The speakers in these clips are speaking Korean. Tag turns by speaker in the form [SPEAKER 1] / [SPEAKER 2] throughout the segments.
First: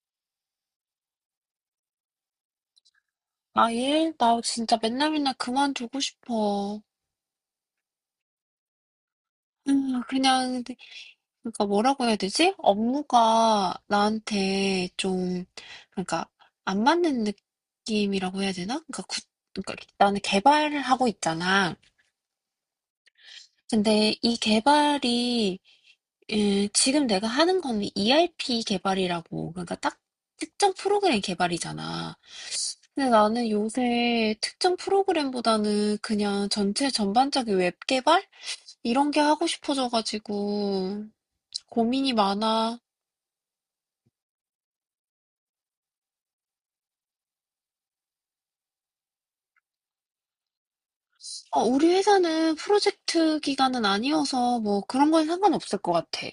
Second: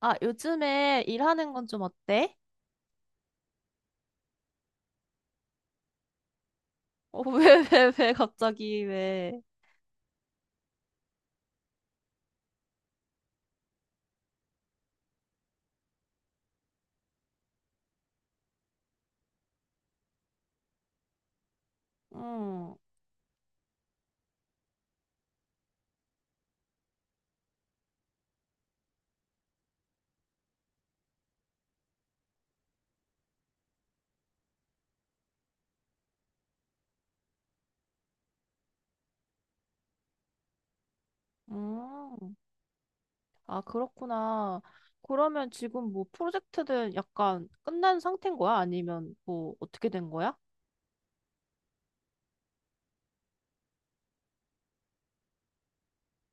[SPEAKER 1] 아, 요즘에 일하는 건 좀 어때?
[SPEAKER 2] 아, 예? 나 진짜 맨날 맨날 그만두고 싶어.
[SPEAKER 1] 왜, 왜, 왜, 갑자기, 왜?
[SPEAKER 2] 그냥, 그러니까 뭐라고 해야 되지? 업무가 나한테 좀, 그러니까 안 맞는 느낌이라고 해야 되나? 그러니까 나는 개발을 하고 있잖아.
[SPEAKER 1] 음,
[SPEAKER 2] 근데 이 개발이, 지금 내가 하는 거는 ERP 개발이라고, 그러니까 딱 특정 프로그램 개발이잖아. 근데 나는 요새 특정 프로그램보다는 그냥 전체 전반적인 웹 개발? 이런 게 하고 싶어져가지고 고민이
[SPEAKER 1] 음.
[SPEAKER 2] 많아.
[SPEAKER 1] 아, 그렇구나. 그러면 지금 뭐 프로젝트는 약간 끝난 상태인 거야? 아니면 뭐 어떻게 된 거야?
[SPEAKER 2] 어, 우리 회사는 프로젝트 기간은 아니어서 뭐 그런 건 상관없을 것 같아.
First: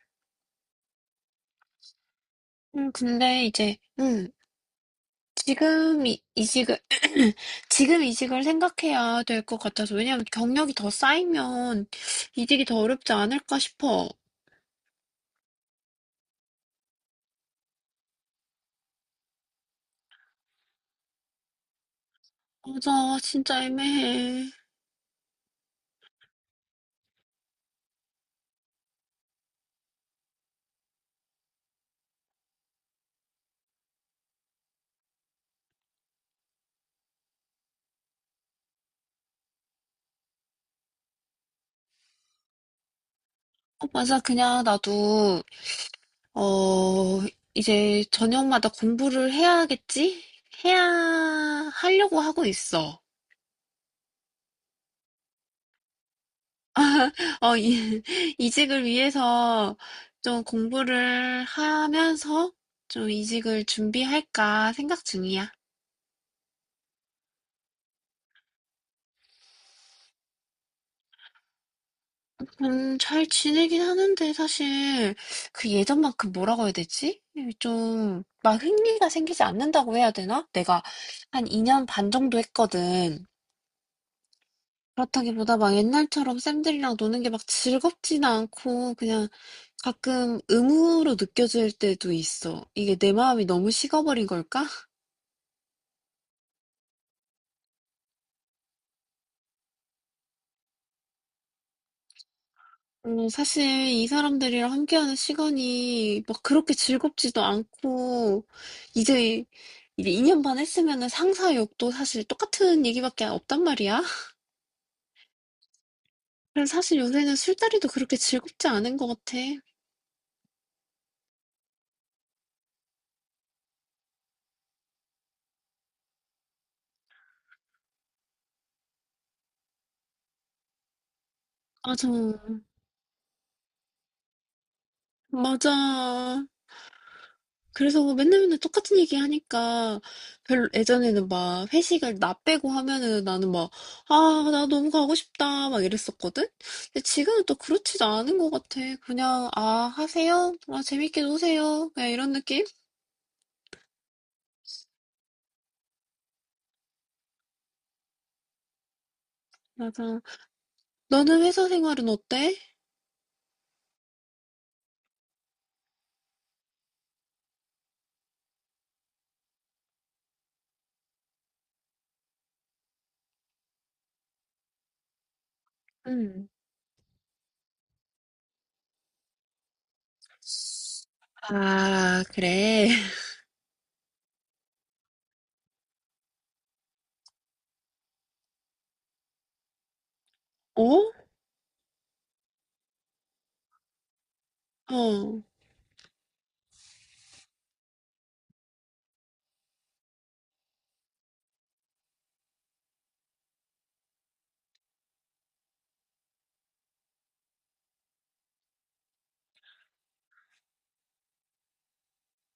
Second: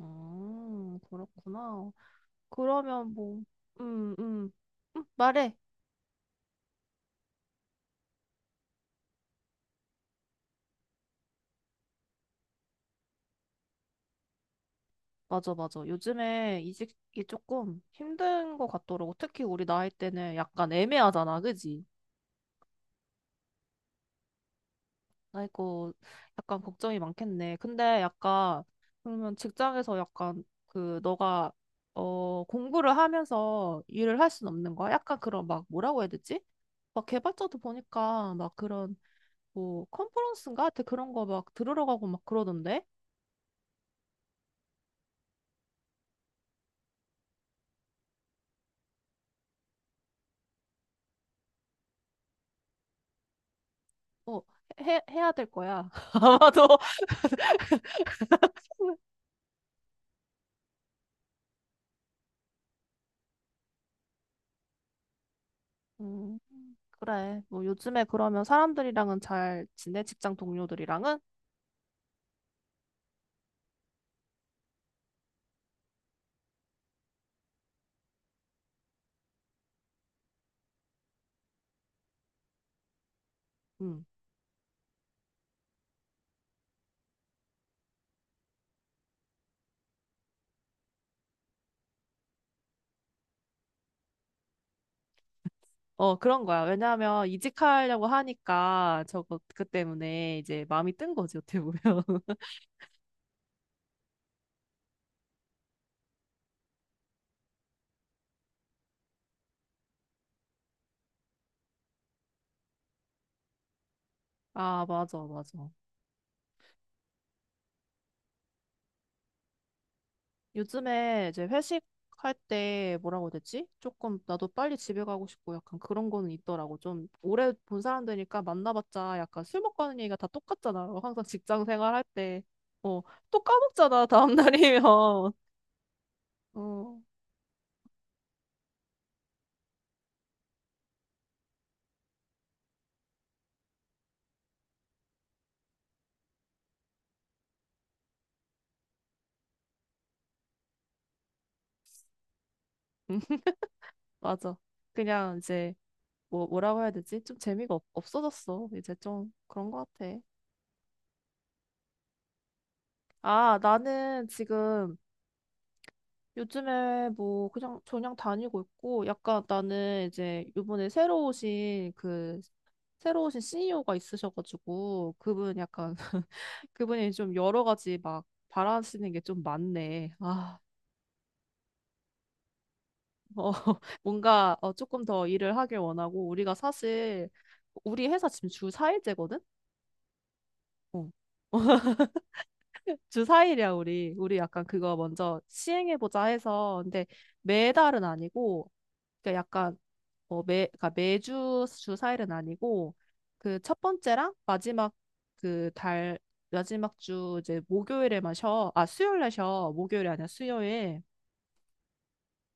[SPEAKER 1] 그렇구나. 그러면 뭐,
[SPEAKER 2] 근데 이제,
[SPEAKER 1] 음, 음, 말해.
[SPEAKER 2] 지금 이, 이직을, 지금 이직을 생각해야 될 것 같아서. 왜냐면 경력이 더 쌓이면 이직이 더 어렵지 않을까 싶어.
[SPEAKER 1] 맞아, 맞아. 요즘에 이직이 조금 힘든 것 같더라고. 특히 우리 나이 때는 약간 애매하잖아, 그지?
[SPEAKER 2] 맞아, 진짜 애매해.
[SPEAKER 1] 아이고, 약간 걱정이 많겠네. 근데 약간, 그러면 직장에서 약간, 그, 너가, 공부를 하면서 일을 할 순 없는 거야? 약간 그런 막, 뭐라고 해야 되지? 막 개발자도 보니까 막 그런, 뭐, 컨퍼런스인가? 하여튼 그런 거 막 들으러 가고 막 그러던데?
[SPEAKER 2] 어, 맞아, 그냥 나도 어, 이제 저녁마다 공부를 해야겠지? 해야 하려고 하고 있어.
[SPEAKER 1] 어, 해야 될 거야. 아마도.
[SPEAKER 2] 어, 이직을 위해서 좀 공부를 하면서 좀 이직을 준비할까 생각 중이야.
[SPEAKER 1] 음, 그래. 뭐, 요즘에 그러면 사람들이랑은 잘 지내? 직장 동료들이랑은?
[SPEAKER 2] 잘 지내긴 하는데 사실 그 예전만큼 뭐라고 해야 되지? 좀 막 흥미가 생기지 않는다고 해야 되나? 내가 한 2년 반 정도 했거든.
[SPEAKER 1] 음.
[SPEAKER 2] 그렇다기보다 막 옛날처럼 쌤들이랑 노는 게 막 즐겁지는 않고 그냥 가끔 의무로 느껴질 때도 있어. 이게 내 마음이 너무 식어버린 걸까?
[SPEAKER 1] 그런 거야. 왜냐하면 이직하려고 하니까 저거 그 때문에 이제 마음이 뜬 거지, 어떻게 보면.
[SPEAKER 2] 사실 이 사람들이랑 함께하는 시간이 막 그렇게 즐겁지도 않고 이제 2년 반 했으면은 상사 욕도 사실 똑같은 얘기밖에 없단 말이야.
[SPEAKER 1] 아, 맞아, 맞아.
[SPEAKER 2] 그래서 사실 요새는 술자리도 그렇게 즐겁지 않은 것 같아.
[SPEAKER 1] 요즘에 이제 회식할 때 뭐라고 해야 되지? 조금 나도 빨리 집에 가고 싶고 약간 그런 거는 있더라고. 좀 오래 본 사람들이니까 만나봤자 약간 술 먹고 하는 얘기가 다 똑같잖아. 항상 직장 생활할
[SPEAKER 2] 맞아,
[SPEAKER 1] 때. 어, 또 까먹잖아, 다음날이면.
[SPEAKER 2] 맞아.
[SPEAKER 1] 어,
[SPEAKER 2] 그래서 맨날 맨날 똑같은 얘기 하니까 별로 예전에는 막 회식을 나 빼고 하면은 나는 막, 아, 나 너무 가고 싶다 막 이랬었거든? 근데 지금은 또 그렇지도 않은 것 같아. 그냥, 아, 하세요? 아, 재밌게 노세요? 그냥 이런 느낌?
[SPEAKER 1] 맞아. 그냥 이제 뭐, 뭐라고 해야 되지? 좀 없어졌어. 이제 좀 그런 거 같아.
[SPEAKER 2] 맞아. 너는 회사 생활은 어때?
[SPEAKER 1] 아, 나는 지금 요즘에 뭐 그냥 저냥 다니고 있고 약간 나는 이제 요번에 새로 오신 CEO가 있으셔가지고 그분 약간
[SPEAKER 2] 응.
[SPEAKER 1] 그분이 좀 여러 가지 막 바라시는 게 좀 많네. 아,
[SPEAKER 2] 아, 그래.
[SPEAKER 1] 어, 뭔가 조금 더 일을 하길 원하고 우리가 사실 우리 회사 지금 주 4일제거든?
[SPEAKER 2] 어?
[SPEAKER 1] 어. 주 4일이야, 우리. 우리 약간 그거 먼저
[SPEAKER 2] 어.
[SPEAKER 1] 시행해보자 해서. 근데 매달은 아니고, 그러니까 약간, 뭐 그러니까 매주 주 4일은 아니고, 그 첫 번째랑 마지막 그 달, 마지막 주 이제 목요일에만 쉬어. 아, 수요일에 쉬어. 목요일이 아니야, 수요일.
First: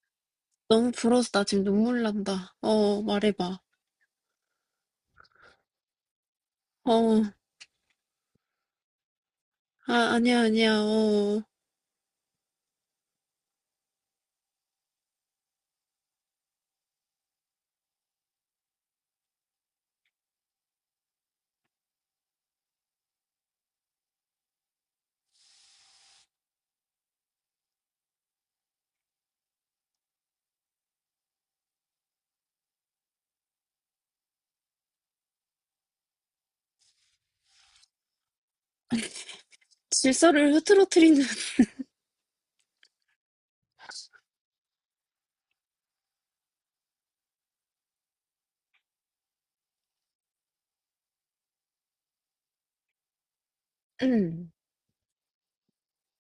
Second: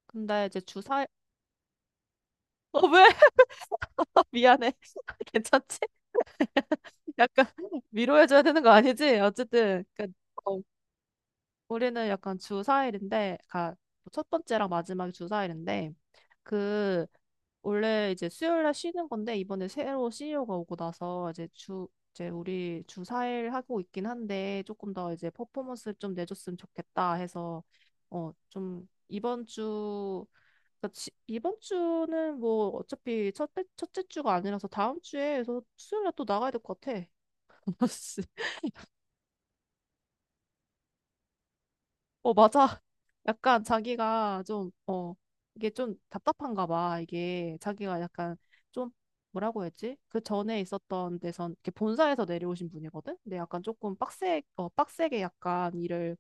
[SPEAKER 1] 근데 이제 주
[SPEAKER 2] 너무
[SPEAKER 1] 4일,
[SPEAKER 2] 부러워서 나 지금 눈물 난다.
[SPEAKER 1] 어, 왜?
[SPEAKER 2] 말해봐.
[SPEAKER 1] 미안해. 괜찮지?
[SPEAKER 2] 어.
[SPEAKER 1] 약간 위로해줘야 되는 거 아니지? 어쨌든,
[SPEAKER 2] 아,
[SPEAKER 1] 그,
[SPEAKER 2] 아니야,
[SPEAKER 1] 어,
[SPEAKER 2] 아니야. 어.
[SPEAKER 1] 우리는 약간 주 4일인데, 그러니까 첫 번째랑 마지막이 주 4일인데, 그 원래 이제 수요일 날 쉬는 건데 이번에 새로 CEO가 오고 나서 이제 우리 주 4일 하고 있긴 한데 조금 더 이제 퍼포먼스를 좀 내줬으면 좋겠다 해서 좀 이번 주 그러니까 이번 주는 뭐 어차피 첫째 주가 아니라서 다음 주에 서 수요일 날 또 나가야 될 것 같아.
[SPEAKER 2] 질서를 흐트러뜨리는.
[SPEAKER 1] 어, 맞아. 약간 자기가 좀, 이게 좀 답답한가 봐. 이게 자기가 약간 좀, 뭐라고 했지? 그 전에 있었던 데선, 이렇게 본사에서 내려오신 분이거든? 근데 약간 조금
[SPEAKER 2] 응.
[SPEAKER 1] 빡세게 약간 일을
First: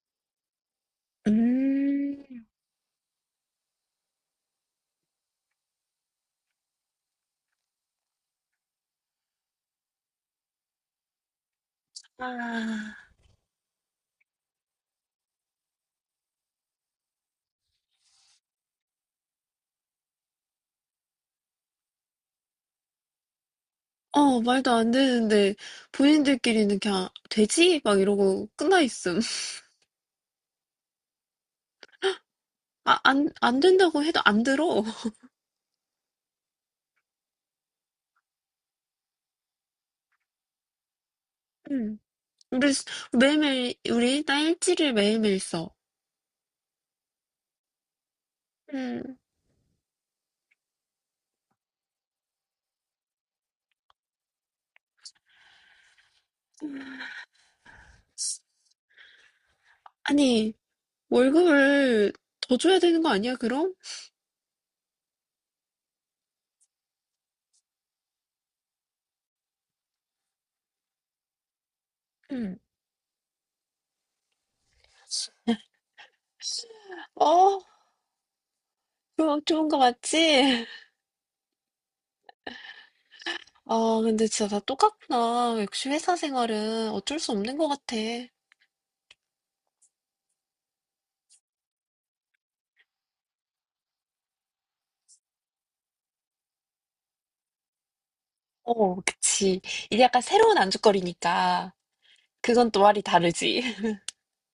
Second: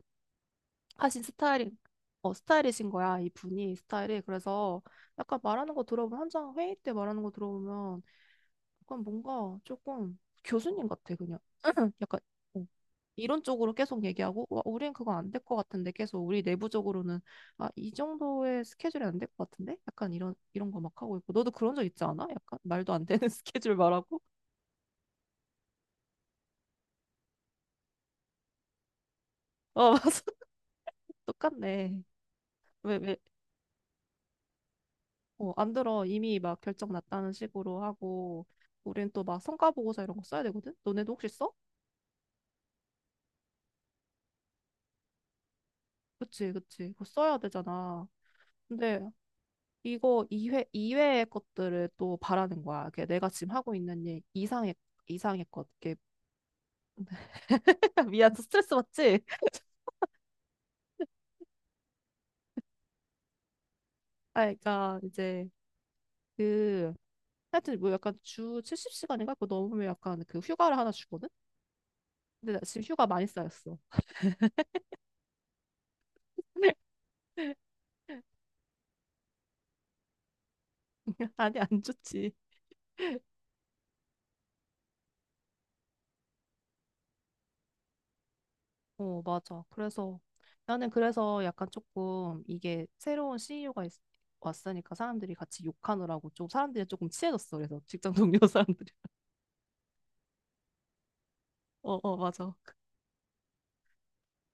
[SPEAKER 1] 하신 스타일인,
[SPEAKER 2] 음.
[SPEAKER 1] 스타일이신 거야. 이 분이 스타일이. 그래서 약간 말하는 거 들어보면, 한창 회의 때 말하는 거 들어보면, 약간 뭔가 조금 교수님 같아, 그냥. 약간, 어,
[SPEAKER 2] 아.
[SPEAKER 1] 이런 쪽으로 계속 얘기하고 와, 우린 그거 안 될 것 같은데 계속 우리 내부적으로는 아, 이 정도의 스케줄이 안 될 것 같은데 약간 이런 이런 거 막 하고 있고 너도 그런 적 있지 않아? 약간 말도 안 되는 스케줄 말하고
[SPEAKER 2] 어, 말도 안 되는데, 본인들끼리는 그냥, 되지? 막 이러고 끝나 있음.
[SPEAKER 1] 어 맞아 똑같네 왜
[SPEAKER 2] 아,
[SPEAKER 1] 왜
[SPEAKER 2] 안 된다고 해도 안 들어.
[SPEAKER 1] 안 들어 이미 막 결정 났다는 식으로 하고 우린 또 막 성과 보고서 이런 거 써야 되거든 너네도 혹시 써?
[SPEAKER 2] 음. 우리, 매일매일, 우리 일지를 매일매일 써.
[SPEAKER 1] 그치 그치 그거 써야 되잖아 근데
[SPEAKER 2] 음.
[SPEAKER 1] 이거 이회이외의 것들을 또 바라는 거야. 이게 내가 지금 하고 있는 일 이상의, 이상의 것, 이게 미안, 너 스트레스 받지?
[SPEAKER 2] 아니, 월급을 더 줘야 되는 거 아니야, 그럼?
[SPEAKER 1] 아, 그러니까 이제 그 하여튼 뭐 약간 주 70시간인가 그거 넘으면 약간 그 휴가를 하나 주거든? 근데
[SPEAKER 2] 음.
[SPEAKER 1] 나 지금 휴가 많이 쌓였어.
[SPEAKER 2] 어, 그럼 좋은 거 맞지?
[SPEAKER 1] 아니, 안 좋지.
[SPEAKER 2] 아, 근데 진짜 다 똑같구나. 역시 회사 생활은 어쩔 수 없는 것 같아.
[SPEAKER 1] 어, 맞아. 그래서 나는 그래서 약간 조금 이게 새로운 CEO가 왔으니까 사람들이 같이 욕하느라고 좀 사람들이 조금 치해졌어 그래서 직장 동료 사람들이.
[SPEAKER 2] 어, 그치. 이게 약간 새로운 안주거리니까
[SPEAKER 1] 어, 어, 맞아.
[SPEAKER 2] 그건 또 말이 다르지.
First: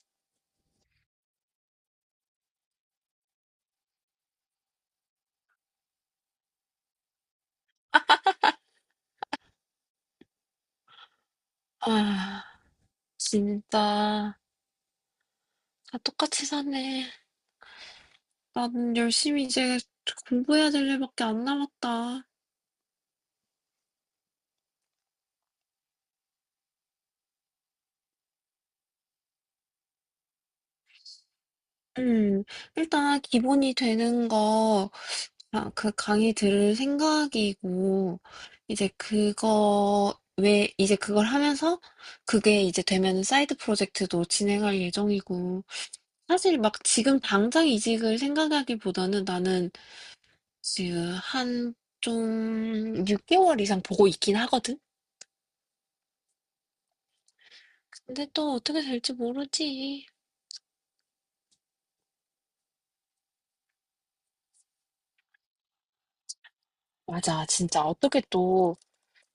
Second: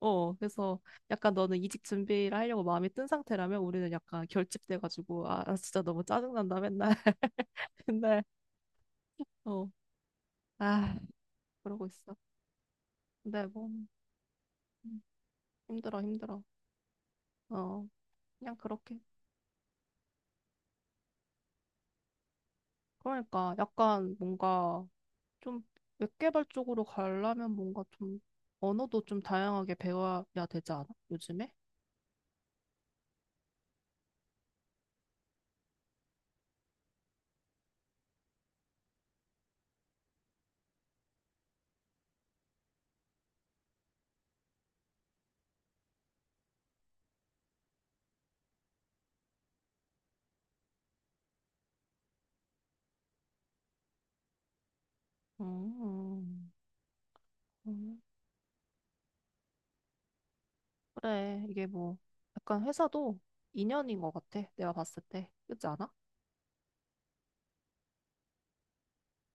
[SPEAKER 1] 어, 그래서 약간 너는 이직 준비를 하려고 마음이 든 상태라면 우리는 약간 결집돼가지고 아, 진짜 너무 짜증난다 맨날 근데 어, 아, 그러고 있어.
[SPEAKER 2] 아,
[SPEAKER 1] 근데 뭐
[SPEAKER 2] 진짜
[SPEAKER 1] 음,
[SPEAKER 2] 다
[SPEAKER 1] 힘들어, 힘들어.
[SPEAKER 2] 똑같이 사네.
[SPEAKER 1] 어, 그냥
[SPEAKER 2] 난
[SPEAKER 1] 그렇게.
[SPEAKER 2] 열심히 이제 공부해야 될 일밖에 안 남았다.
[SPEAKER 1] 그러니까 약간 뭔가 좀 웹개발 쪽으로 가려면 뭔가 좀 언어도 좀 다양하게 배워야 되지 않아? 요즘에?
[SPEAKER 2] 음, 일단 기본이 되는 거, 아, 그 강의 들을 생각이고, 이제 그거, 왜, 이제 그걸 하면서 그게 이제 되면 사이드 프로젝트도 진행할 예정이고, 사실 막 지금 당장 이직을 생각하기보다는 나는 지금 한 좀 6개월 이상 보고 있긴 하거든?
[SPEAKER 1] 음, 음,
[SPEAKER 2] 근데 또 어떻게 될지 모르지.
[SPEAKER 1] 그래. 이게 뭐 약간 회사도 인연인 것 같아. 내가 봤을 때. 그렇지 않아?
[SPEAKER 2] 맞아, 진짜 어떻게 또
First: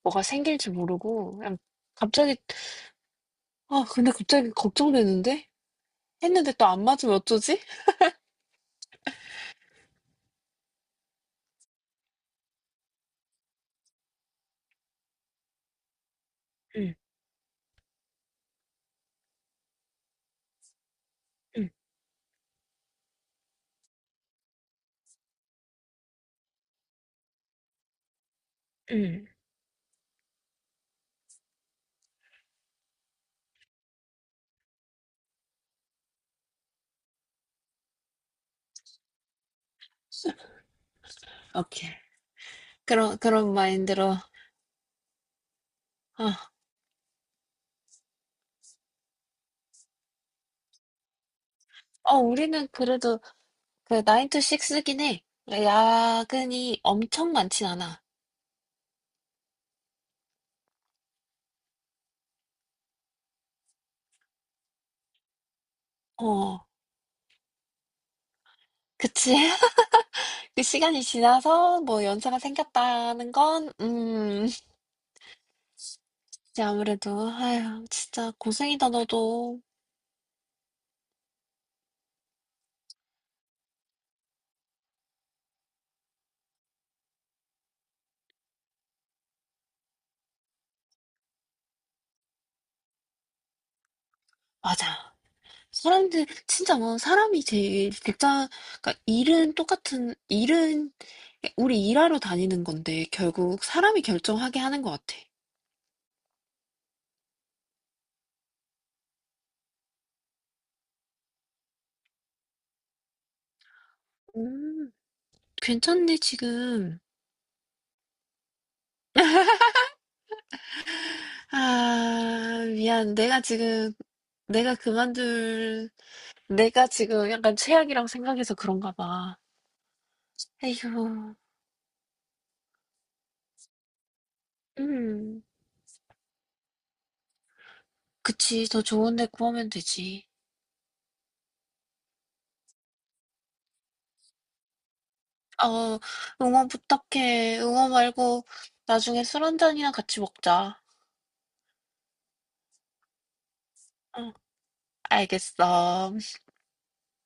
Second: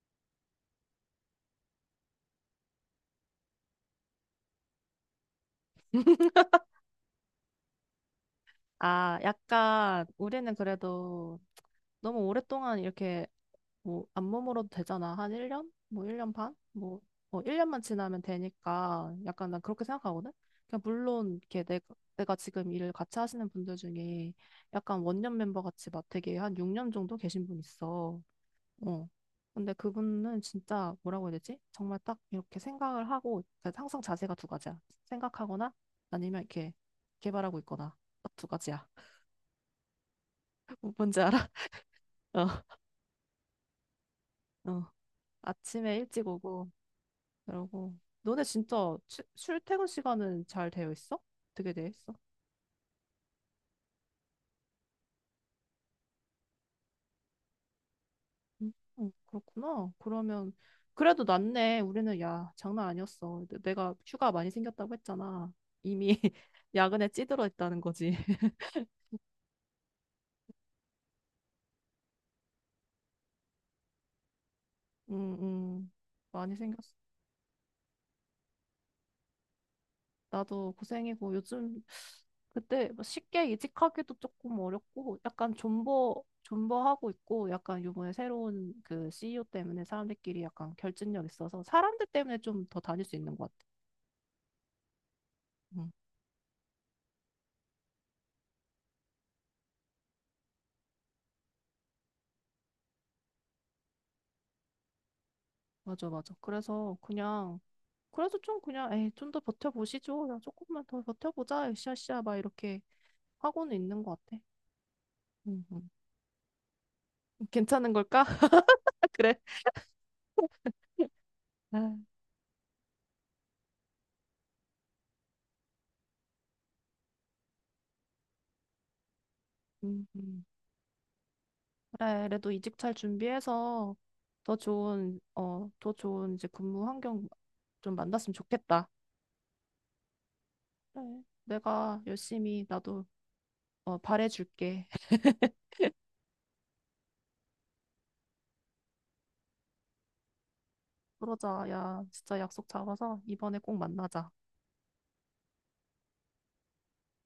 [SPEAKER 2] 뭐가 생길지 모르고 그냥 갑자기 아 근데 갑자기 걱정되는데? 했는데 또 안 맞으면 어쩌지?
[SPEAKER 1] 아, 약간 우리는 그래도 너무 오랫동안 이렇게 뭐 안 머물어도 되잖아. 한 1년? 뭐 1년 반?
[SPEAKER 2] 응,
[SPEAKER 1] 뭐 1년만 지나면 되니까 약간 난 그렇게 생각하거든. 그냥 물론 이렇게
[SPEAKER 2] 응,
[SPEAKER 1] 내가 지금 일을 같이 하시는 분들 중에 약간 원년 멤버 같이 막 되게 한 6년 정도 계신 분 있어. 어.
[SPEAKER 2] 응.
[SPEAKER 1] 근데 그분은 진짜 뭐라고 해야 되지? 정말 딱 이렇게 생각을 하고 그러니까 항상 자세가 두 가지야. 생각하거나 아니면 이렇게 개발하고 있거나 딱 두 가지야. 뭔지 알아?
[SPEAKER 2] 오케이. 그런 마인드로
[SPEAKER 1] 어. 어. 아침에 일찍
[SPEAKER 2] 아,
[SPEAKER 1] 오고 그러고 너네 진짜 출퇴근 시간은 잘 되어 있어? 어떻게 되어 있어?
[SPEAKER 2] 우리는 그래도 그 9 to 6긴 해. 야근이 엄청 많진 않아.
[SPEAKER 1] 음, 그렇구나. 그러면 그래도 낫네. 우리는 야, 장난 아니었어. 내가 휴가 많이 생겼다고 했잖아. 이미
[SPEAKER 2] 어,
[SPEAKER 1] 야근에 찌들어 있다는 거지.
[SPEAKER 2] 그치? 그 시간이 지나서 뭐 연차가 생겼다는 건,
[SPEAKER 1] 음, 음, 많이
[SPEAKER 2] 이제
[SPEAKER 1] 생겼어.
[SPEAKER 2] 아무래도, 아휴, 진짜 고생이다, 너도.
[SPEAKER 1] 나도 고생이고 요즘 그때 뭐 쉽게 이직하기도 조금 어렵고 약간 존버하고 있고 약간 요번에 새로운 그 CEO 때문에 사람들끼리 약간 결집력 있어서 사람들 때문에 좀 더 다닐 수 있는 것 같아.
[SPEAKER 2] 맞아.
[SPEAKER 1] 응,
[SPEAKER 2] 사람들, 진짜 뭐, 사람이 제일, 직장, 그러니까 일은 똑같은, 일은, 우리 일하러 다니는 건데, 결국 사람이 결정하게 하는 것 같아.
[SPEAKER 1] 맞아 맞아. 그래서 그냥 그래서 좀 그냥 에이 좀 더 버텨보시죠. 그냥 조금만 더 버텨보자. 으쌰으쌰 막 이렇게 하고는 있는 것 같아.
[SPEAKER 2] 음,
[SPEAKER 1] 응, 응.
[SPEAKER 2] 괜찮네, 지금.
[SPEAKER 1] 괜찮은 걸까? 그래. 아,
[SPEAKER 2] 아, 미안. 내가 그만둘, 내가 지금 약간 최악이라고 생각해서 그런가 봐.
[SPEAKER 1] 음, 음.
[SPEAKER 2] 에휴,
[SPEAKER 1] 그래, 그래도 이직 잘 준비해서 더 좋은,
[SPEAKER 2] 음.
[SPEAKER 1] 더 좋은 이제 근무 환경 좀 만났으면
[SPEAKER 2] 그치. 더
[SPEAKER 1] 좋겠다.
[SPEAKER 2] 좋은 데 구하면 되지.
[SPEAKER 1] 그래, 내가 열심히 나도 바래줄게.
[SPEAKER 2] 어, 응원 부탁해. 응원 말고 나중에 술 한 잔이나 같이 먹자.
[SPEAKER 1] 그러자, 야, 진짜 약속 잡아서 이번에 꼭 만나자.
[SPEAKER 2] 응, 알겠어.